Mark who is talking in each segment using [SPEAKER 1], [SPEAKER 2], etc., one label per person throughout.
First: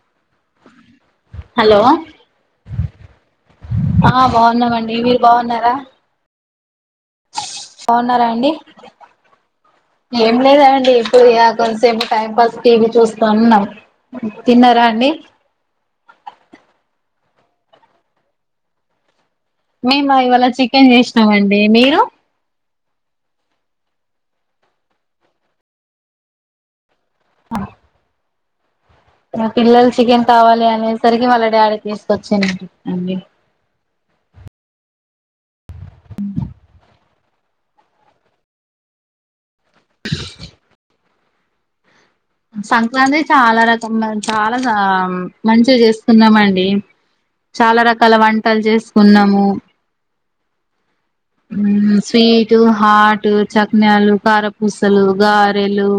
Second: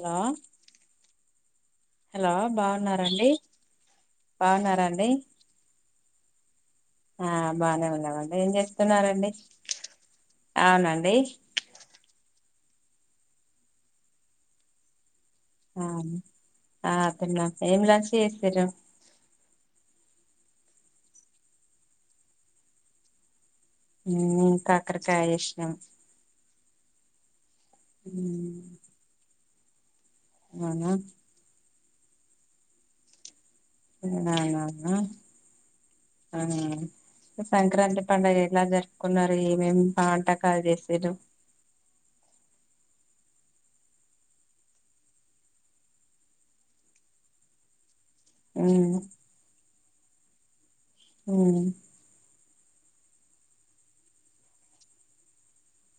[SPEAKER 1] Hello
[SPEAKER 2] hello
[SPEAKER 1] hello బావున్నారండి?
[SPEAKER 2] ఆ బాగున్నామండి మీరు బాగున్నారా
[SPEAKER 1] ఆ బానే
[SPEAKER 2] బాగున్నారా
[SPEAKER 1] ఉన్నావండి ఏం
[SPEAKER 2] అండి
[SPEAKER 1] చేస్తున్నారండి
[SPEAKER 2] ఏం లేదండి
[SPEAKER 1] అవునండి
[SPEAKER 2] ఇప్పుడు కొంచెంసేపు టైం పాస్ టీవీ చూస్తా ఉన్నాం తిన్నారా అండి
[SPEAKER 1] ఆ ఆ తిన్నాం ఏం లంచ్ చేసారు
[SPEAKER 2] మేము ఇవాళ చికెన్ చేసినాం అండి మీరు
[SPEAKER 1] హు నేను కాకరకాయ చేసినం
[SPEAKER 2] ఆ
[SPEAKER 1] ఊ
[SPEAKER 2] మా పిల్లలు చికెన్ కావాలి అనేసరికి వాళ్ళ డాడీ తీసుకొచ్చిండు అండి.
[SPEAKER 1] [unintelligible] సంక్రాంతి పండుగ ఎలా జరుపుకున్నారు ఏమేం బాంటకాలు
[SPEAKER 2] సంక్రాంతి చాలా రకం చాలా ఆ మంచిగా చేస్తున్నామండి చాలా రకాల వంటలు
[SPEAKER 1] మ్మ్
[SPEAKER 2] చేసుకున్నాము
[SPEAKER 1] మ్మ్
[SPEAKER 2] హు స్వీ టు హార్ట్ చక్నాలు కారపూసలు గారెలు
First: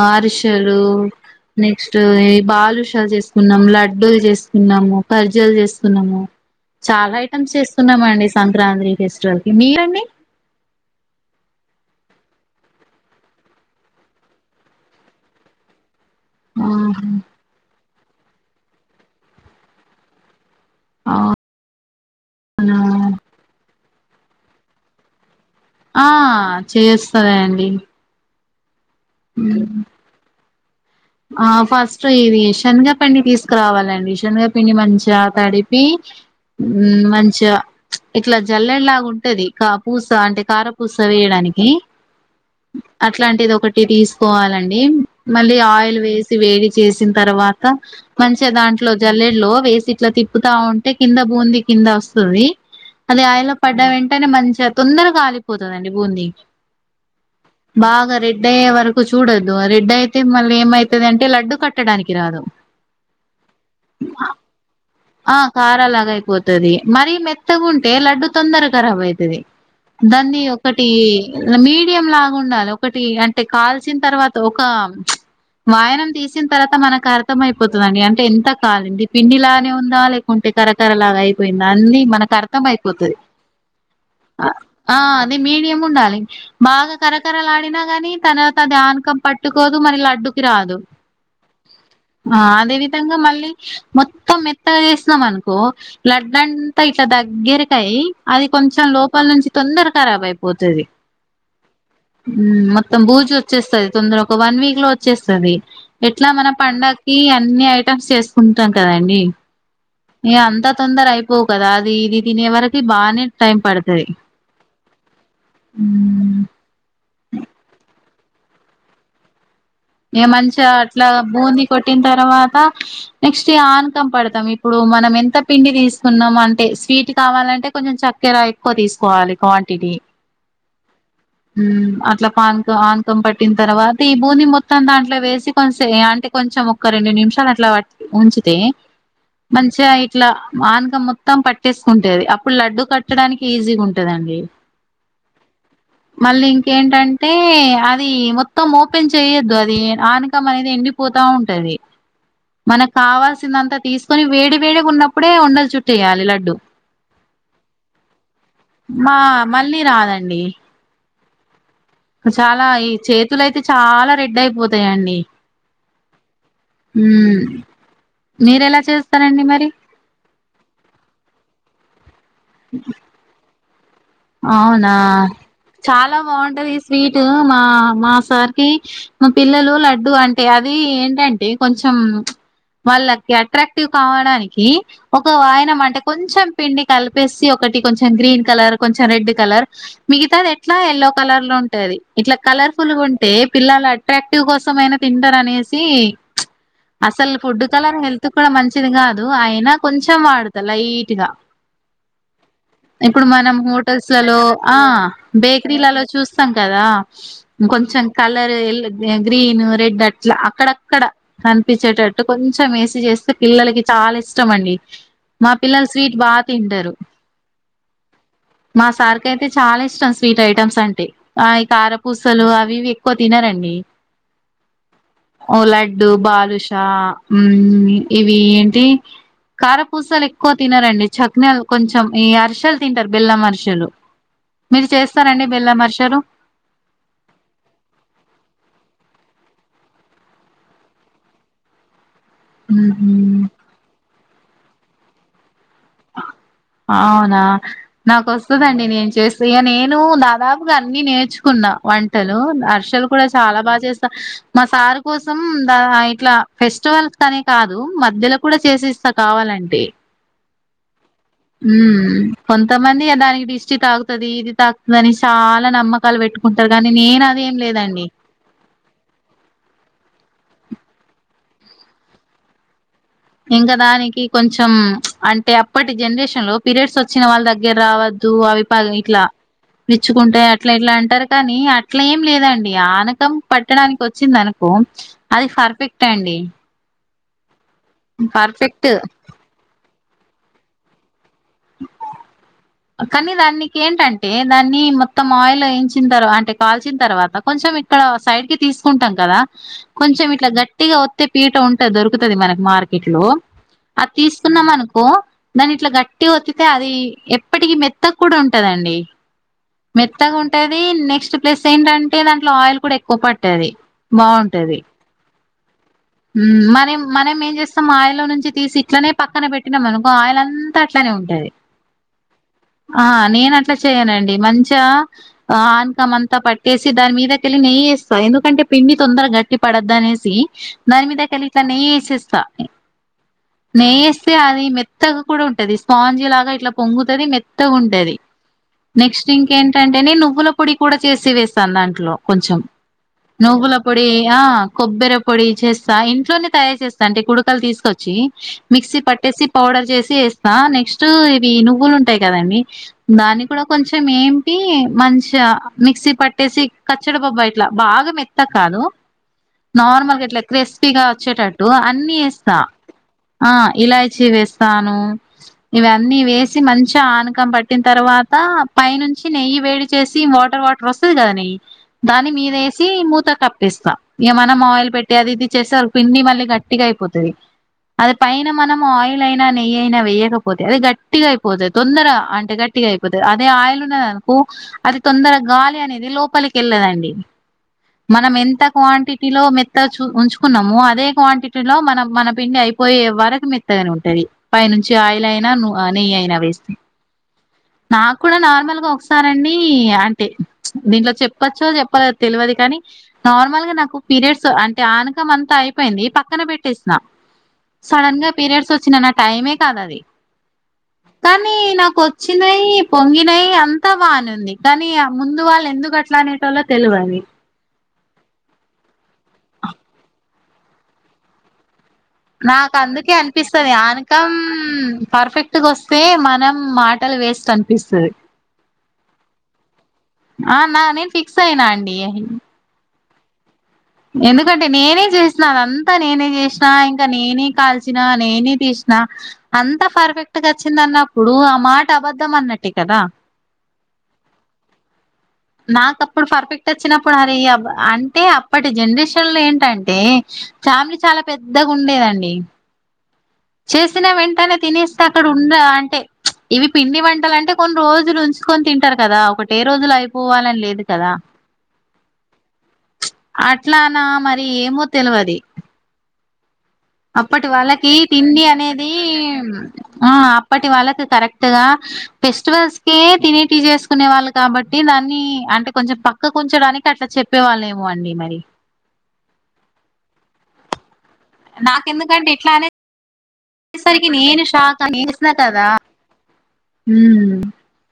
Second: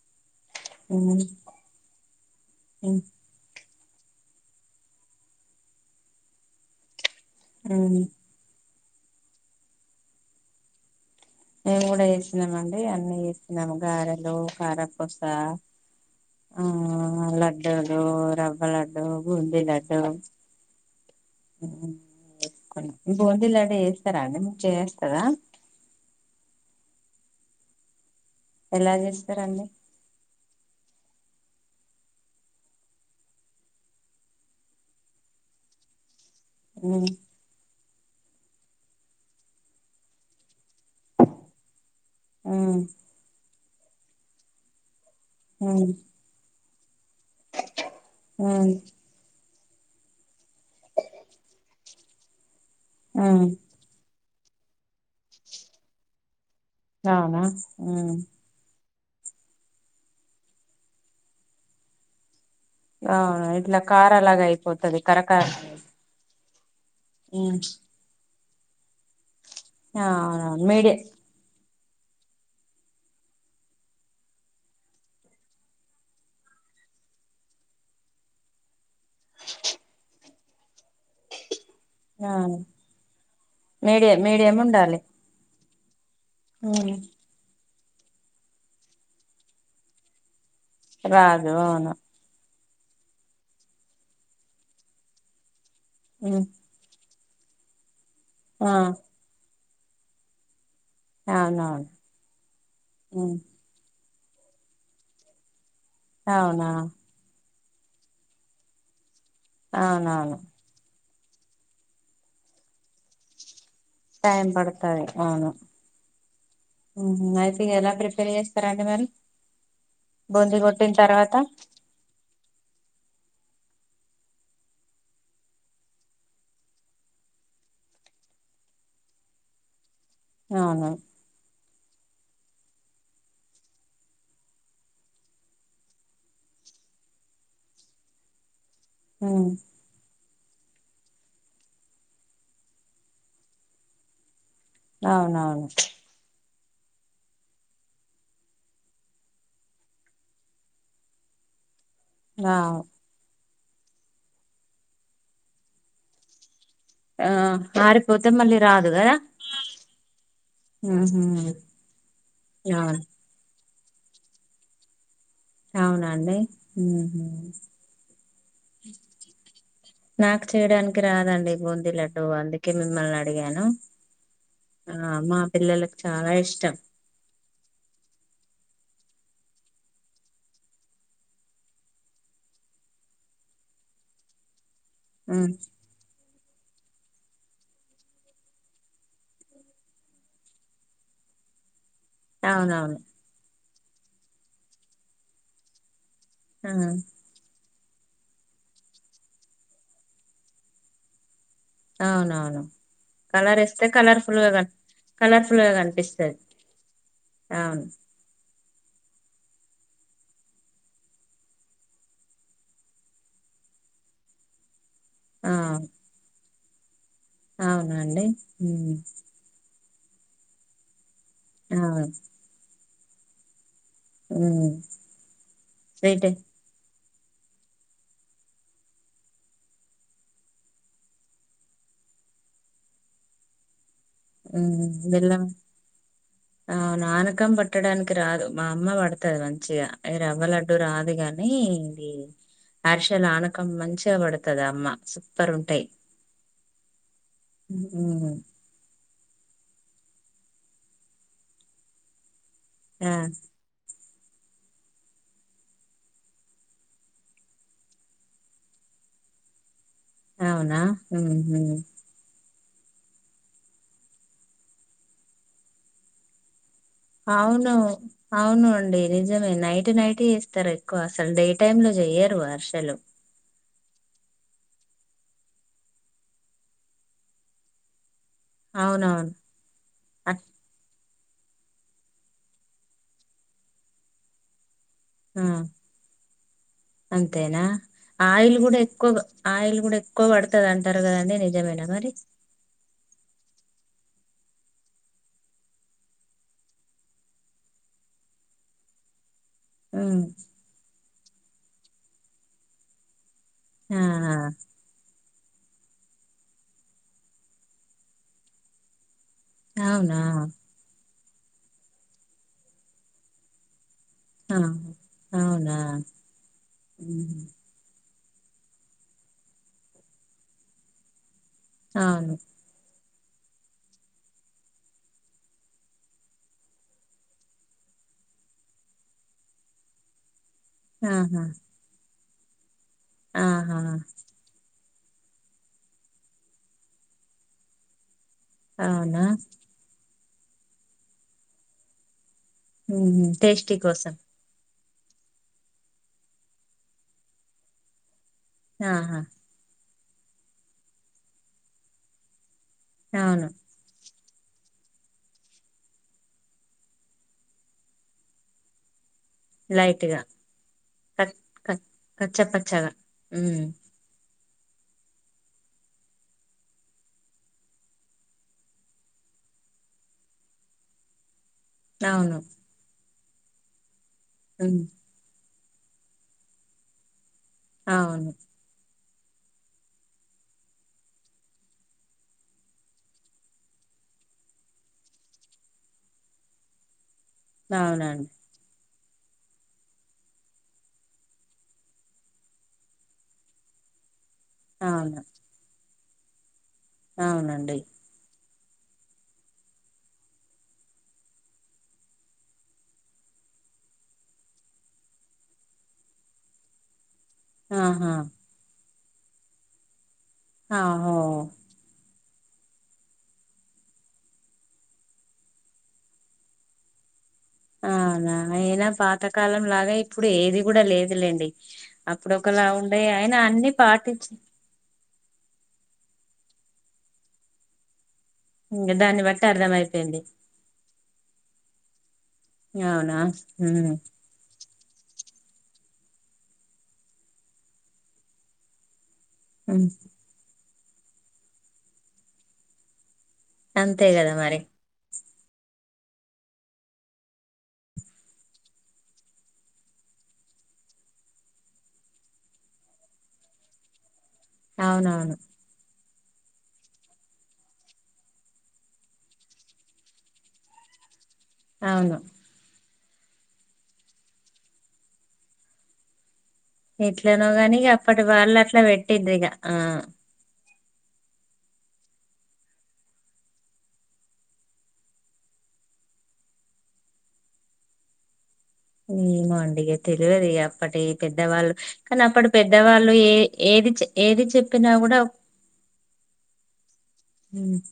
[SPEAKER 2] అరిశే లు
[SPEAKER 1] మ్మ్
[SPEAKER 2] నెక్స్ట్
[SPEAKER 1] మ్మ్
[SPEAKER 2] బాదుషాలు చేసుకున్నాం లాడ్ లడ్డలు చేసుకున్నాము ఖర్జులు చేసుకున్నాము చాలా
[SPEAKER 1] మ్మ్
[SPEAKER 2] చేస్తున్నామండి సంక్రాంతి ఫెస్టివల్ కి మీరు అండి
[SPEAKER 1] మేము కూడా చేస్తున్నామ అండి అన్ని చేస్తున్నాము గారెలు కారాపూస ఆ లడ్డూలు రవ్వ లడ్డు బొంది లడ్డు
[SPEAKER 2] అవునా
[SPEAKER 1] [inaudible] బొంది లడ్డు చేస్తారా అండి మీరు చెయ్యొస్తదా
[SPEAKER 2] ఆ చెయ్యొస్తదా అండి
[SPEAKER 1] ఎలా చేస్తారండి
[SPEAKER 2] ఆ ఫస్ట్ ఇది శనగపిండి తీసుకురావాలండి శనగపిండి మంచిగా తడిపి ఉ
[SPEAKER 1] మ్మ్
[SPEAKER 2] మంచిగా ఇట్లా జల్లెం లాగా ఉంటది కా పూస అంటే కారపూస తీయడానికి
[SPEAKER 1] మ్మ్
[SPEAKER 2] అట్లాంటిది ఒకటి తీసుకోవాలండి మళ్ళీ
[SPEAKER 1] మ్మ్
[SPEAKER 2] ఆయిల్ వేసి వేడి చేసిన తర్వాత మంచిగా
[SPEAKER 1] మ్మ్
[SPEAKER 2] దాంట్లో జల్లె లో వేసి ఇట్లా తిప్పి తిప్పుతా ఉంటే కింద బొంది కింద వస్తుంది అది
[SPEAKER 1] మ్మ్
[SPEAKER 2] ఆయిల్ లో పడ్డా వెంటనే మంచి తొందరగా కాలిపోతుందండి బొంది
[SPEAKER 1] అవునా మ్మ్
[SPEAKER 2] బాగా రెడ్ అయ్యే వరకు చూడొదు రెడ్ అయితే మళ్ళీ ఏమవుతుంది అంటే లడ్డు కట్టడానికి రాదు
[SPEAKER 1] ఆ ఇట్లా కారాలాగా అయిపోతది
[SPEAKER 2] ఆ
[SPEAKER 1] కరకార
[SPEAKER 2] కారలాగ అయిపోతదిమరి
[SPEAKER 1] మ్మ్
[SPEAKER 2] మెత్తగాంటే లడ్డు తొందర కరాబ్ అయితది దాన్ని
[SPEAKER 1] అవునవును
[SPEAKER 2] ఒకటి
[SPEAKER 1] మీడియం
[SPEAKER 2] మీ యం లాగా ఉండాలి ఒకటి అంటే కాల్సిన తర్వాత ఒక వాయనం తీసిన తర్వాత మనకు అర్థం అయిపోతుందండి అంటే ఎంత కాలింది పిండిలా నే వుందా లేకుంటే కరా కరాలాగాయిపోయి అంది మనకు
[SPEAKER 1] అవును
[SPEAKER 2] అర్థం అయిపోతుది
[SPEAKER 1] మీడియం మీడియం
[SPEAKER 2] ఆ
[SPEAKER 1] ఉండాలి
[SPEAKER 2] అది మీడియం ఉండాలి
[SPEAKER 1] మ్మ్
[SPEAKER 2] బాగా కరకరలాడినా కాని తనవాత దా ఆనకం పట్టుకోదు మన లడ్డు అది రాదు
[SPEAKER 1] రాదు అవును
[SPEAKER 2] ఆ అదే విధంగా మళ్ళీ మొత్తం మెత్తగా చేసినం అనుకో
[SPEAKER 1] మ్మ్
[SPEAKER 2] లడ్డంతా దగ్గరికై అది
[SPEAKER 1] ఆ
[SPEAKER 2] కొంచెం లోపల నుంచి తొందర కరాబ్ అయిపోతది
[SPEAKER 1] అవునవును
[SPEAKER 2] మొత్తం బూజు
[SPEAKER 1] మ్మ్
[SPEAKER 2] వచ్చేస్తుది తొందర ఒక వన్ వీక్ లో వచ్చేస్తుది ఎట్లా మన
[SPEAKER 1] అవునా
[SPEAKER 2] పండగకి అన్ని ఐటమ్స్ చేసుకుంటాం కదండి ఇగ
[SPEAKER 1] అవునవును
[SPEAKER 2] అంత తొందర అయిపోవు కదా అది ఇది తినే వరకి బాగానే టైం పడుత
[SPEAKER 1] టైం పడతది ఆవును
[SPEAKER 2] మ్
[SPEAKER 1] హు అయితే ఎలా ప్రిపే ప్రిపేర్ చేస్తారా అండి మీరు
[SPEAKER 2] ఇగ మంచిగా అట్లా బొంది కొట్టిన తర్వాత నెక్స్ట్ ఆనకం పడతాం ఇప్పుడు మనం ఎంత పిండి తీసుకున్నాం అంటే స్వీట్ కావాల అంటే కొంచెం చక్కెర ఎక్కువ తీసుకోవాలి క్వాంటిటీ
[SPEAKER 1] ఆ
[SPEAKER 2] హ్మ్ అట్లా పాన్క ఆన్కం పట్టిన తర్వాత ఈ బూన్ది మొత్తం మొత్తం దాంట్లో వేసి కొంచ అంటే కొంచెం ఒక్క రెండు నిమిషాలు అట్లా ఉంచితే
[SPEAKER 1] ఉమ్
[SPEAKER 2] మంచిగా ఇట్లా మానకం మొత్తం పట్టేసుకుంటది అప్పుడు లడ్డు కట్టడానికి ఈజీ ఉంటదండి
[SPEAKER 1] అవునా
[SPEAKER 2] ఏంటంటే అది మొత్తం ఓపెన్ చేయొద్దు అది వే ఆనకం అనేది ఎండిపోతా ఉంటది
[SPEAKER 1] అవు
[SPEAKER 2] మనకు కావాలసి చేసిందంతా తీసుకొని వేడి వేడిగా ఉన్నప్పుడే ఉండలు చుట్టేయాలి లడ్డు
[SPEAKER 1] ఆ ఆరిపోతే మళ్ళీ రాదు కదా
[SPEAKER 2] మా మళ్ళీ రాదండి
[SPEAKER 1] హ్మ్
[SPEAKER 2] చాలా ఈ చేతులుయితే చాలా రెడ్ అయిపోతాయండి
[SPEAKER 1] అవునా అండి మ్మ్ హ్మ్
[SPEAKER 2] మీర ఎలా చేస్తరండి మరి
[SPEAKER 1] నాకు చేయడానికి రాదండి బూందీ లడ్డుూ అందుకే మిమ్మల్ని అడిగాను
[SPEAKER 2] అవునా
[SPEAKER 1] ఆ మా పిల్లలకు
[SPEAKER 2] చాలా బాగుంటది
[SPEAKER 1] ఇష్టం
[SPEAKER 2] స్వీట్ మా మా సార్ టి మా పిల్లలు లడ్డుూ అంటే అది ఏంటంటే కొంచెం వాళ్ళకి అట్రాక్టివ్ కావడానికి ఒక
[SPEAKER 1] ఉమ్
[SPEAKER 2] వాయనం అంటే కొంచెం పిండి కలిపేసి ఒకటి కొంచెం గ్రీన్ కలర్ కొంచెం రెడ్ కలర్ మిగతాది ఎట్లా ఎయల్లో కలర్ లో ఉంటది ఇట్లా కలర్ఫుల్
[SPEAKER 1] అవునవును
[SPEAKER 2] గా ఉంటే పిల్లలు అట్రాక్టివ్ కోసం అయినా తింటారు అనేసి
[SPEAKER 1] ఆ
[SPEAKER 2] అసలు ఫుడ్ ఫుడ్ కలర్ హెల్త్ కి కూడా మంచిది కాదు అయినా కొంచెం వాడుతా లైట్గా
[SPEAKER 1] అవునవును
[SPEAKER 2] ఇప్పుడు మనం
[SPEAKER 1] కలర్ ఏస్తే
[SPEAKER 2] హోటల్స్లలో
[SPEAKER 1] కలర్ఫుల్ గా కన్
[SPEAKER 2] ఆ
[SPEAKER 1] కలర్ఫుల్ గా
[SPEAKER 2] బేకరీలలో
[SPEAKER 1] కనిపిస్తది
[SPEAKER 2] చూస్తాం కదా కొంచెం
[SPEAKER 1] అవును
[SPEAKER 2] చెం కలర్ ఎ గ్రీను రెడ్ అట్లా అక్కడక్కడ కనిపించేటట్టు కొంచెం వేసి చేస్తే పిల్లలకి చాలా ఇష్టము అండి మా పిల్లలు స్వీట్ బా తింటారు
[SPEAKER 1] అవునా అండి
[SPEAKER 2] మా సార్కి అయితే చాలా ఇష్టం స్వీట్ ఐటెమ్స్ అంటే ఆ
[SPEAKER 1] అవును
[SPEAKER 2] కారపూసలు అవి ఇవి ఎక్కువ తినారండి
[SPEAKER 1] హ్మ్
[SPEAKER 2] లడ్డు బాదుషా మ్మ్ ఇవి ఏంటి కారపూసలు ఎక్కువ తినారండి చక్నలు కొంచెం ఈ అరీసెలు తింటారు బెల్లం అరిసెలు
[SPEAKER 1] మ్మ్
[SPEAKER 2] మీరు
[SPEAKER 1] బెల్లం
[SPEAKER 2] చేస్తారండి అరిసెలు
[SPEAKER 1] ఆ నానకం పట్టడానికి రాదు మా అమ్మ పడుత తది మంచిగా ఈ రవ్వ లడ్డు రాదు గాని ఇది
[SPEAKER 2] ఉహు
[SPEAKER 1] అర్షల్ ఆనకం మంచిగా పడుతది అమ్మ సూపర్ ఉంటాయి
[SPEAKER 2] అవునా నాకు
[SPEAKER 1] ఉమ్
[SPEAKER 2] వస్తుందండి నేను చేస్త ఇక నేను దాదాపుగా అన్ని నేర్చుకున్నా వంటలు అర్షలు
[SPEAKER 1] ఆ
[SPEAKER 2] కూడా చాలా బాగా చేస్త మా సారు కోసం ద ఇట్లా ఫెస్టివల్స్ అనే కాదు మధ్యలో కూడా చేసేస్ అస కావాలంటే
[SPEAKER 1] అవునా మ్మ్ హ్మ్
[SPEAKER 2] ఉమ్ కొంతమంది దానికి డిస్టి తాగుతది ఇది తాగుతది అని చాలా నమ్మకాలు పెట్టుకుంట
[SPEAKER 1] అవును అవును అండి నిజమే నైట్ నైట్ ఇస్తారు ఎక్కువ అసలు డే టైం లో చెయ్యరు అరిసెలు
[SPEAKER 2] ఇంకా దానికి కొంచెం అంటే అప్పటి జనరేషన్ లో పీరియడ్స్ వచ్చిన వాళ్ళ దగ్గర రావద్దు అవి పగ ఇట్లా
[SPEAKER 1] అవునవును అట్
[SPEAKER 2] మెచ్చుకుంటే అట్లా ఇట్లా అంటారు కానీ అట్ల ఏం లేదండి ఆనకం పట్టడానికి వచ్చింది అనుకో
[SPEAKER 1] ఆ,
[SPEAKER 2] అది పర్ఫెక్ట్ అండి
[SPEAKER 1] అంతేనా ఆయిల్ కూడా
[SPEAKER 2] పర్ఫెక్ట్
[SPEAKER 1] ఎక్కువ ఆయిల్ కూడా ఎక్కువ పడుతది అంటారు కదండి నిజమేనా మరి
[SPEAKER 2] కానీ దానికి ఏంటంటే దాన్ని మొత్తం ఆయిల్ వేయించిన తర్వా అంటే కాల్చిన తర్వాత కొంచెం మే ఇక్కడ సైడ్ కి తీసుకుంటాం కదా
[SPEAKER 1] ఉమ్
[SPEAKER 2] కొంచెం ఇట్లా గట్టిగా వతే పీట ఉంటది దొరుకుతది మనకి మార్కెట్ లో
[SPEAKER 1] ఆ
[SPEAKER 2] అది తీసుకున్నాం అనుకో దాని ఇట్లా గట్టిగా ఒత్తితే అది ఇప్పటికి మెత్తకు కూడా ఉంటదండి
[SPEAKER 1] అవునా
[SPEAKER 2] మెత్తగా ఉంటది నెక్స్ట్ ప్లస్ ఏంటంటే దాంట్లో ఆయిల్ కూడా ఎక్కువ పట్టది.
[SPEAKER 1] ఆ
[SPEAKER 2] బాగుంటది
[SPEAKER 1] అవునా
[SPEAKER 2] మనం మనం
[SPEAKER 1] ఉహు.
[SPEAKER 2] ఏం చేస్తాం ఆయిల్ లో నుంచి ఇచ్చి తీసి ఇట్లనే పక్కన పెట్టినాం అనుకో ఆయిల్ అంతా అట్లానే ఉంటది.
[SPEAKER 1] అవును
[SPEAKER 2] ఆ నేను అట్లా చెయనండి మంచిగా ఆన్కాం అంతా పట్టేసి దాని మీదకిళ్ళి నెయ్యి ఇస్తా ఎందుకంటే పిండి తొందరగా గట్టి పడద్ద అనేసి దాని మీద
[SPEAKER 1] ఆహా
[SPEAKER 2] కెట్ల ఇట్లా నెయ్యి వేసేస్తా
[SPEAKER 1] ఆహా
[SPEAKER 2] నెయ్య వేస్తే అది మె మెత్తగా కూడా ఉంటది స్పాంజీ లాగా ఇట్లా పొంగుతది మెత్తగా ఉంటది.
[SPEAKER 1] అవునా
[SPEAKER 2] నెక్స్ట్ ఇంకేంటంటే నేను నువ్వుల పొడి కూడా చేసి వేస్తాను దాంట్లో కొంచం
[SPEAKER 1] ఉహు.
[SPEAKER 2] నువ్వుల
[SPEAKER 1] టేస్టీ
[SPEAKER 2] పొడి
[SPEAKER 1] కోసం
[SPEAKER 2] ఆ కొబ్బర పొడి చేస్తా ఇంట్లోనే తయారు చేస్తా అంటే కుడకలు తీసుకొచ్చి మిక్సీ
[SPEAKER 1] ఆహా
[SPEAKER 2] పట్టేసి పౌడర్ చేసి వేస్తా నెక్స్ట్ ఇవి నువ్వులు ఉంటాయి కదండి దాన్ని
[SPEAKER 1] అవును
[SPEAKER 2] కూడా కొంచెం ఏం చెప్పి మంచిగా మిక్సీ పట్టేసి కచ్చడ బబ్బా ఇట్లా బాగా మెత్తగా కాదు.
[SPEAKER 1] లైట్గా
[SPEAKER 2] నార్మల్గా ఇట్లా క్రిస్పీగా
[SPEAKER 1] కట్
[SPEAKER 2] వచ్చేటట్టు
[SPEAKER 1] కట్
[SPEAKER 2] అన్ని
[SPEAKER 1] కచ్చ
[SPEAKER 2] ఏస్తా
[SPEAKER 1] పచ్చగా
[SPEAKER 2] ఆ
[SPEAKER 1] ఉమ్.
[SPEAKER 2] ఇలాచి వేస్తాను ఇవ అన్ని వేసి మంచిగా ఆనకం పట్టిన తర్వాత పై నుంచి నెయ్యి వేడి చేసి వాటర్ వాటర్ వ స్తాది దాని
[SPEAKER 1] అవును
[SPEAKER 2] మీద వేసి మూత కప్పేస్తా ఇక మనం
[SPEAKER 1] ఉమ్.
[SPEAKER 2] ఆయిల్ పెట్టే అది ఇది చేస్తారు పిండి మళ్ళీ గట్టిగా అయిపోతది అది
[SPEAKER 1] అవును
[SPEAKER 2] పైన మనం ఆయి లు ఐన నేయ్యి వేయకపోతే అది గట్ గట్టిగా అయిపోతది తొందర అంటే గట్టిగా అయిపోతది అదే ఆయిల్ ఉన్నదనుకో అది తొందర గాలి అనేది. ఇది లోపలికి వెళ్ళదండి
[SPEAKER 1] అవునండి
[SPEAKER 2] మనం ఎంత క్వాంటిటీ లో మెత్తగా చ ఉంచుకున్నాము అదే క్వాంటిటీ లో మన మన పిండి అయిపోయే వరకు మెత్తగాని ఉంటది పై నుంచి
[SPEAKER 1] అవును
[SPEAKER 2] ఆయిల్ అయినా నెయ్యి అయినా వేస్తే
[SPEAKER 1] అవునండి
[SPEAKER 2] నాకు నార్మల్ ఒకసారి అండి అంటే దీంట్లో చెప్పచ్చో చెప్ప తెలిదు కానీ నార్మల్ నాకు పీరియడ్స్ అంటే ఆనకం అంతా అయిపోయింది పక్కన పెట్టేసిన
[SPEAKER 1] ఆహా
[SPEAKER 2] సడన్ గా పీరియడ్స్ వచ్చిన నా టైమే కాదది.
[SPEAKER 1] ఆహఓ
[SPEAKER 2] వచ్చినయి పొంగినాయి అంతా బాగానేంది కానీ ముందు వాళ్ళు ఎందుకు అట్లా అనేటోలో తెలువది.
[SPEAKER 1] అనా అయినా పాతకాలం లాగా ఇప్పుడు ఏది కూడా లేదులేండి. అప్పుడు ఒకలా
[SPEAKER 2] నాకు
[SPEAKER 1] ఉండే
[SPEAKER 2] అందుకే
[SPEAKER 1] ఆయన అన్ని
[SPEAKER 2] అనిపిస్తది
[SPEAKER 1] పాటించి
[SPEAKER 2] ఆనకం పర్ఫెక్ట్గా వస్తే మనం మాటలు వేస్ట్ అనిపిస్తది.
[SPEAKER 1] ఇంక దాన్ని బట్టి అర్థమయిపోయింది
[SPEAKER 2] ఆ నా నేను ఫిక్స్ అయినా అండి అ
[SPEAKER 1] అవునా ఉమ్.
[SPEAKER 2] ఎందుకంటే నేనే చేసి ఇప్పుడు అదంతా నేనే చేసినా ఇంకా నేనే కాల్చినా నేనే తీసిన అంతా
[SPEAKER 1] ఉమ్.
[SPEAKER 2] పర్ఫెక్ట్గా వచ్చిందన్నప్పుడు ఆ మాట అబద్ధం అన్నటే కదా
[SPEAKER 1] అంతే కదా మరి
[SPEAKER 2] నాక అప్పుడు పర్ఫెక్ట్ వచ్చినప్పుడు హరే అంటే అప్పటి జనరేషన్ లో ఏంటంటే ఫ్యామిలీ చాలా పెద్దగా ఉండేదండి. చేసినా వెంటనే తినేస్తే అక్కడ
[SPEAKER 1] అవునవును
[SPEAKER 2] ఉందా అంటే ఇవి పిండి వంటలు అంటే కొన్ని రోజులు ఉంచుకొని తింటారు కదా ఒకటే రోజులు అయిపోవాలని లేదు కదా
[SPEAKER 1] అవును
[SPEAKER 2] అట్లానా మరి ఏమో తెలువది.
[SPEAKER 1] ఎట్లనో
[SPEAKER 2] అప్పటి
[SPEAKER 1] గాని ఇగ
[SPEAKER 2] వాళ్ళకి
[SPEAKER 1] అప్పటి
[SPEAKER 2] తిండి
[SPEAKER 1] వాళ్ళు అట్లా
[SPEAKER 2] అనేది
[SPEAKER 1] పెట్టిండ్రు ఇగ
[SPEAKER 2] ఆ అప్పటి వాళ్ళకి కరెక్ట్ గా ఫెస్టివల్స్ కే తినేటి చేసుకునే వాళ్ళు కాబట్టి దాన్ని అంటే కొంచం పక్కకుంచడానికి అట్లా చెప్పే వాళ్ళేమో అండి మరి
[SPEAKER 1] ఏమో అండి ఇగ తెలివదు అప్పటి పెద్దవాళ్ళు కానీ
[SPEAKER 2] నాకెందుకంటే
[SPEAKER 1] అప్పుడు
[SPEAKER 2] ఎట్లా
[SPEAKER 1] పెద్దవాళ్ళు ఏ ఏది
[SPEAKER 2] అనేసరికి నేను
[SPEAKER 1] ఏది
[SPEAKER 2] షాక్
[SPEAKER 1] చెప్పినా
[SPEAKER 2] నేను
[SPEAKER 1] గూడా [inaudible]
[SPEAKER 2] చేసిన కదా
[SPEAKER 1] ఉమ్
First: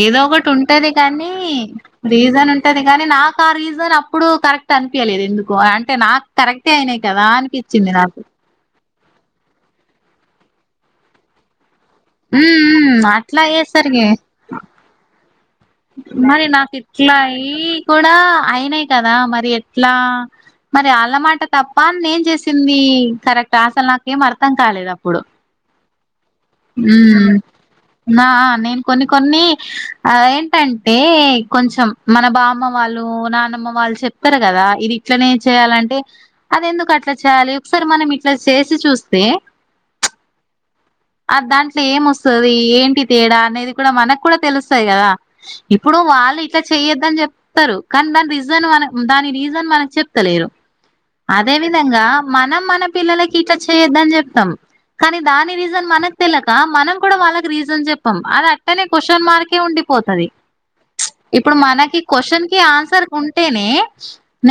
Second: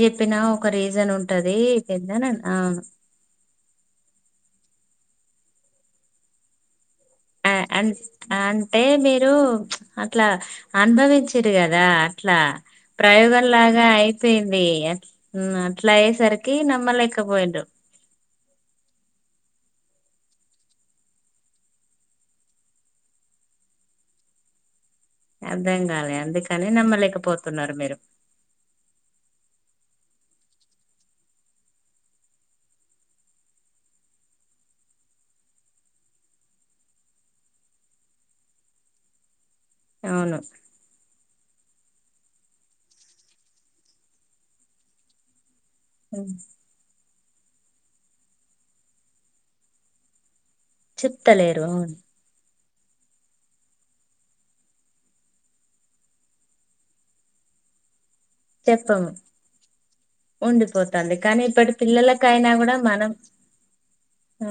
[SPEAKER 2] ఏదో ఒకటి ఉంటది కాని
[SPEAKER 1] ఉంటది పెద్దన
[SPEAKER 2] రీజన్
[SPEAKER 1] అవును
[SPEAKER 2] ఉంటది కాని నాకు ఆ రీజన్ అప్పుడు కరెక్ట్ అనిపియలేదు ఎందుకు అంటే నాకు కరెక్టే అయినాయి కదా అనిపించింది నాకు
[SPEAKER 1] ఏ మీరు అట్లా అనుభవించిరు గదా అట్లా
[SPEAKER 2] మ్మ్ అట్లా
[SPEAKER 1] ప్రయోగం లాగా
[SPEAKER 2] అయ్యేసరికి
[SPEAKER 1] అయిపోయింది అట్లా
[SPEAKER 2] మరి
[SPEAKER 1] అయ్యేసరికి
[SPEAKER 2] నాకు ఇట్లా అయి
[SPEAKER 1] నమ్మలేకపోయిండు
[SPEAKER 2] కూడా అయినాయి కదా మరి ఎట్లా మరి అల్లా మాట తప్ప నేను చేసింది కరెక్ట్ అసలు నాకేం అర్థం అర్ధం కాలేదా
[SPEAKER 1] అర్ధం గాలే అందుకే
[SPEAKER 2] ఉమ్ నా నేను కొన్ని కొన్ని ఆ ఏంటంటే కొంచెం మన బామ్మ వాళ్ళు నానమ్మ వాళ్ళు చెప్తరు గదా ఇది ఇట్లనే చేయాలంటే అది ఎందుకు అట్లా చేయాలి ఒకసారి మనం ఇట్లా చేసి చూస్తే
[SPEAKER 1] అవును
[SPEAKER 2] అ దాంట్లో ఏమొస్తది ఏంటి తేడా అనేది కూడా మనకు కూడా తెలుస్తది గదా ఇప్పుడు వాళ్ళు ఇట్లా చెయొద్దని జెప్ప చెప్తరు కానీ దాని రీజన్ మన దాని రీజన్ మనకి చెప్తలేరు అదే
[SPEAKER 1] చెప్తలేరు అవును
[SPEAKER 2] విధంగా మనం మన పిల్లలకి ఇట్లా చేయొద్దని జెప్తాం కానీ దాని రీజన్ మనకు తెలక మనం కూడా వాళ్ళకి రీజన్ జెప్ అది అట్టనే
[SPEAKER 1] చెప్పము
[SPEAKER 2] క్వశ్చన్ మార్కే ఉండిపోతది
[SPEAKER 1] ఉండిపోతుంది కానీ
[SPEAKER 2] ఇప్పుడు
[SPEAKER 1] ఇప్పటి
[SPEAKER 2] మనకి క్వశ్న్
[SPEAKER 1] పిల్లలకైనా
[SPEAKER 2] కి
[SPEAKER 1] కూడా
[SPEAKER 2] ఆన్సర్
[SPEAKER 1] మనం
[SPEAKER 2] ఉంటేనే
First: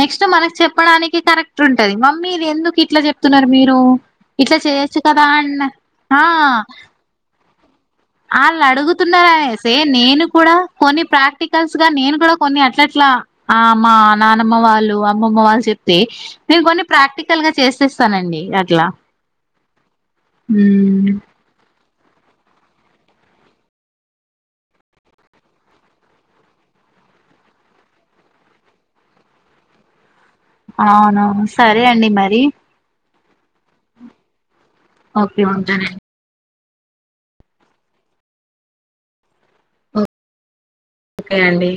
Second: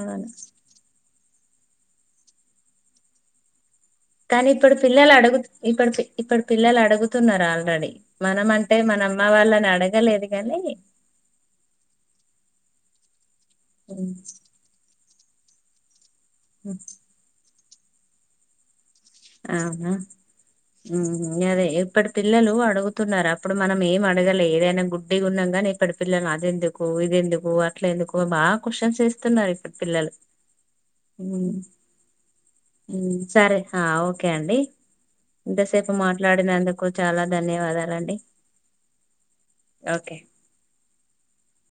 [SPEAKER 2] నెక్స్ట్ మనకు చెప్పడానికి కరెక్ట్ ఉంటది మమ్మీ ఇది ఎందుకు ఇట్లా చెప్తున్నారు మీరు
[SPEAKER 1] కానీ
[SPEAKER 2] ఇట్లా
[SPEAKER 1] ఇప్పుడు
[SPEAKER 2] చేయొచ్చు
[SPEAKER 1] పిల్లలు
[SPEAKER 2] కదా
[SPEAKER 1] అడుగు
[SPEAKER 2] అన్న
[SPEAKER 1] ఇప్పుడు ఇప్పుడు పిల్లలు అడుగుతున్నారు ఆల్రెడీ మనం
[SPEAKER 2] వాళ్ళు
[SPEAKER 1] అంటే మన అమ్మ
[SPEAKER 2] అడుగుతున్నారనే
[SPEAKER 1] వాళ్ళని
[SPEAKER 2] సే నేను
[SPEAKER 1] అడగలేదు
[SPEAKER 2] కూడా
[SPEAKER 1] కానీ
[SPEAKER 2] కొన్ని ప్రాక్టికల్స్ గా నేను కూడా కొన్ని అట్లట్లా ఆ మా నానమ్మ వాళ్ళు అమ్మమ్మ వాళ్ళు చెప్తే నేను కొన్ని ప్రాక్టికల్ గా చేసేసానండి అట్లా
[SPEAKER 1] ఆహా ఉమ్ హు అదే ఇప్పటి పిల్లలు అడుగుతున్నారు అప్పుడు మనం ఏం అడగలే ఏదైనా గుడ్డిగా ఉన్నాం గానీ ఇప్పటి పిల్లలు అది ఎందుకు ఇది ఎందుకు అట్ల ఎందుకు బాగా క్వశ్చన్స్ ఏస్తున్నారు ఇప్పుటీ పిల్లలు
[SPEAKER 2] అవునా
[SPEAKER 1] ఉమ్,
[SPEAKER 2] సరే అండి మరి
[SPEAKER 1] ఉమ్, సరే ఆ ఓకే అండి
[SPEAKER 2] ఓకే
[SPEAKER 1] ఇంతసేపు
[SPEAKER 2] ఉంటానండి
[SPEAKER 1] మాట్లాడినందు కు చాలా ధన్యవాదాలండి ఓకే
[SPEAKER 2] ఓకే అండి